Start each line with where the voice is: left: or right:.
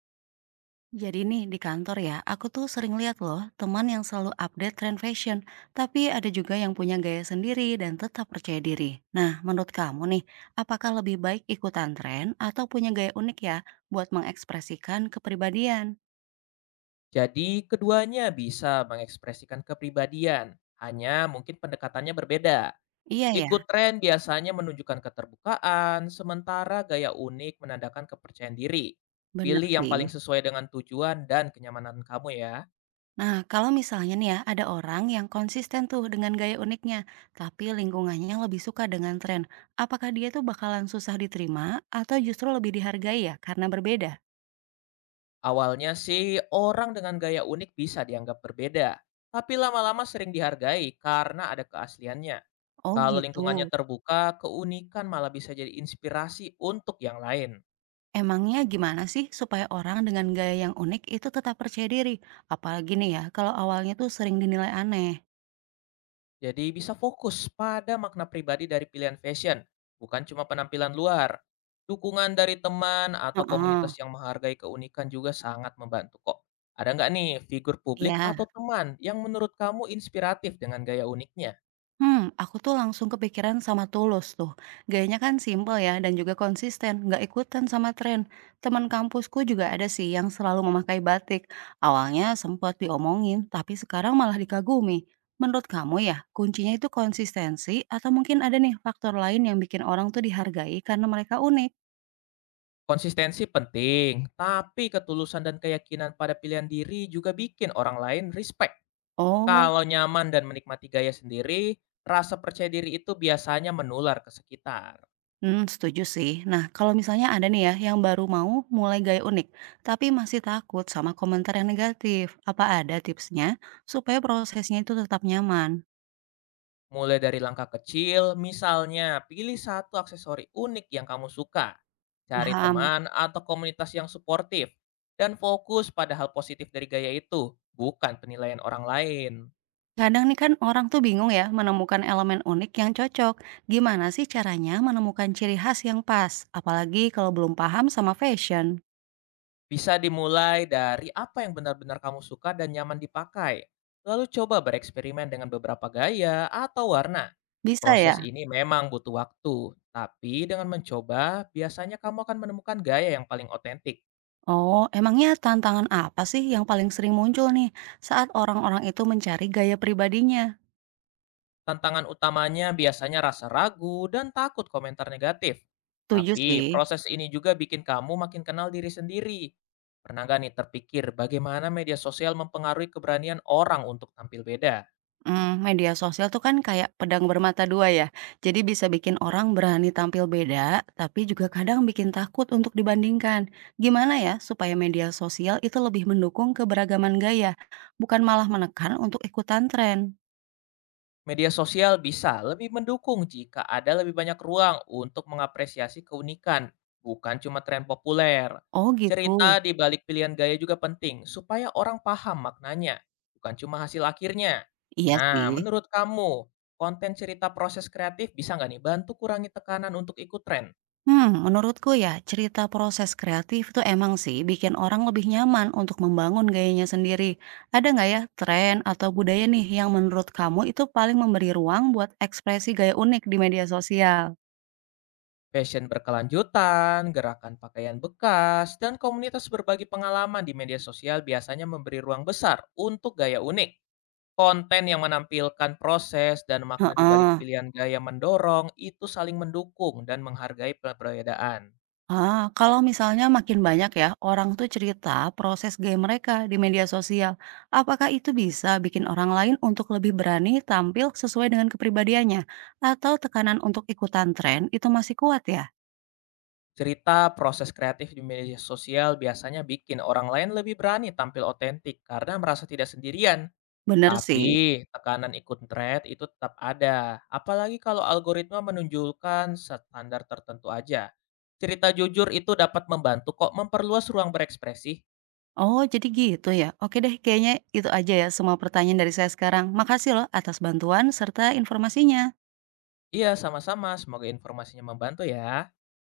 right: Jadi nih di kantor ya, aku tuh sering lihat loh teman yang selalu update tren fashion, tapi ada juga yang punya gaya sendiri dan tetap percaya diri. Nah, menurut kamu nih, apakah lebih baik ikutan tren atau punya gaya unik ya buat mengekspresikan kepribadian?
left: Jadi keduanya bisa mengekspresikan kepribadian, hanya mungkin pendekatannya berbeda.
right: Iya ya,
left: Ikut tren biasanya menunjukkan keterbukaan, sementara gaya unik menandakan kepercayaan diri.
right: bener
left: Pilih yang
right: sih.
left: paling sesuai dengan tujuan dan kenyamanan kamu ya.
right: Nah, kalau misalnya nih ya ada orang yang konsisten tuh dengan gaya uniknya, tapi lingkungannya lebih suka dengan tren, apakah dia tuh bakalan susah diterima atau justru lebih dihargai ya karena berbeda?
left: Awalnya sih orang dengan gaya unik bisa dianggap berbeda, tapi lama-lama sering dihargai karena ada keasliannya.
right: Oh
left: Kalau
right: gitu.
left: lingkungannya terbuka, keunikan malah bisa jadi inspirasi untuk yang lain.
right: Emangnya gimana sih supaya orang dengan gaya yang unik itu tetap percaya diri? Apalagi nih ya, kalau awalnya tuh sering dinilai aneh.
left: Jadi bisa fokus pada makna pribadi dari pilihan fashion, bukan cuma penampilan luar. Dukungan dari teman atau
right: Heeh.
left: komunitas yang menghargai keunikan juga sangat membantu kok. Ada nggak nih figur publik
right: Ya.
left: atau teman yang menurut kamu inspiratif dengan gaya uniknya?
right: Aku tuh langsung kepikiran sama Tulus tuh. Gayanya kan simple ya dan juga konsisten, nggak ikutan sama tren. Teman kampusku juga ada sih yang selalu memakai batik. Awalnya sempat diomongin, tapi sekarang malah dikagumi. Menurut kamu ya, kuncinya itu konsistensi atau mungkin ada nih faktor lain yang bikin orang tuh dihargai karena mereka unik?
left: Konsistensi penting, tapi ketulusan dan keyakinan pada pilihan diri juga bikin orang lain respect.
right: Oh.
left: Kalau nyaman dan menikmati gaya sendiri, rasa percaya diri itu biasanya menular ke sekitar.
right: Hmm, setuju sih. Nah, kalau misalnya ada nih ya yang baru mau mulai gaya unik, tapi masih takut sama komentar yang negatif. Apa ada tipsnya supaya prosesnya itu tetap nyaman?
left: Mulai dari langkah kecil, misalnya pilih satu aksesori unik yang kamu suka, cari
right: Paham.
left: teman atau komunitas yang suportif, dan fokus pada hal positif dari gaya itu, bukan penilaian orang lain.
right: Kadang nih kan orang tuh bingung ya menemukan elemen unik yang cocok. Gimana sih caranya menemukan ciri khas yang pas? Apalagi kalau belum paham sama fashion.
left: Bisa dimulai dari apa yang benar-benar kamu suka dan nyaman dipakai, lalu coba bereksperimen dengan beberapa gaya atau warna.
right: Bisa
left: Proses
right: ya?
left: ini memang butuh waktu, tapi dengan mencoba, biasanya kamu akan menemukan gaya yang paling otentik.
right: Oh, emangnya tantangan apa sih yang paling sering muncul nih saat orang-orang itu mencari gaya pribadinya?
left: Tantangan utamanya biasanya rasa ragu dan takut komentar negatif.
right: Setuju
left: Tapi
right: sih.
left: proses ini juga bikin kamu makin kenal diri sendiri. Pernah nggak nih terpikir bagaimana media sosial mempengaruhi keberanian orang untuk tampil beda?
right: Media sosial tuh kan kayak pedang bermata dua ya. Jadi bisa bikin orang berani tampil beda, tapi juga kadang bikin takut untuk dibandingkan. Gimana ya supaya media sosial itu lebih mendukung keberagaman gaya, bukan malah menekan untuk ikutan tren?
left: Media sosial bisa lebih mendukung jika ada lebih banyak ruang untuk mengapresiasi keunikan, bukan cuma tren populer.
right: Oh gitu.
left: Cerita di balik pilihan gaya juga penting supaya orang paham maknanya, bukan cuma hasil akhirnya.
right: Iya
left: Nah,
right: sih.
left: menurut kamu, konten cerita proses kreatif bisa nggak nih bantu kurangi tekanan untuk ikut tren?
right: Menurutku ya, cerita proses kreatif itu emang sih bikin orang lebih nyaman untuk membangun gayanya sendiri. Ada nggak ya tren atau budaya nih yang menurut kamu itu paling memberi ruang buat ekspresi gaya unik di media sosial?
left: Fashion berkelanjutan, gerakan pakaian bekas, dan komunitas berbagi pengalaman di media sosial biasanya memberi ruang besar untuk gaya unik. Konten yang menampilkan proses dan makna di balik
right: Heeh.
left: pilihan gaya mendorong itu saling mendukung dan menghargai perbedaan.
right: Ah, kalau misalnya makin banyak ya orang tuh cerita proses gaya mereka di media sosial, apakah itu bisa bikin orang lain untuk lebih berani tampil sesuai dengan kepribadiannya? Atau tekanan untuk ikutan tren itu masih kuat ya?
left: Cerita proses kreatif di media sosial biasanya bikin orang lain lebih berani tampil otentik karena merasa tidak sendirian.
right: Bener
left: Tapi
right: sih.
left: tekanan ikut thread itu tetap ada, apalagi kalau algoritma menunjukkan standar tertentu aja. Cerita jujur itu dapat membantu kok memperluas ruang berekspresi.
right: Oh, jadi gitu ya? Oke deh, kayaknya itu aja ya semua pertanyaan dari saya sekarang. Makasih loh atas bantuan serta informasinya.
left: Iya, sama-sama. Semoga informasinya membantu ya.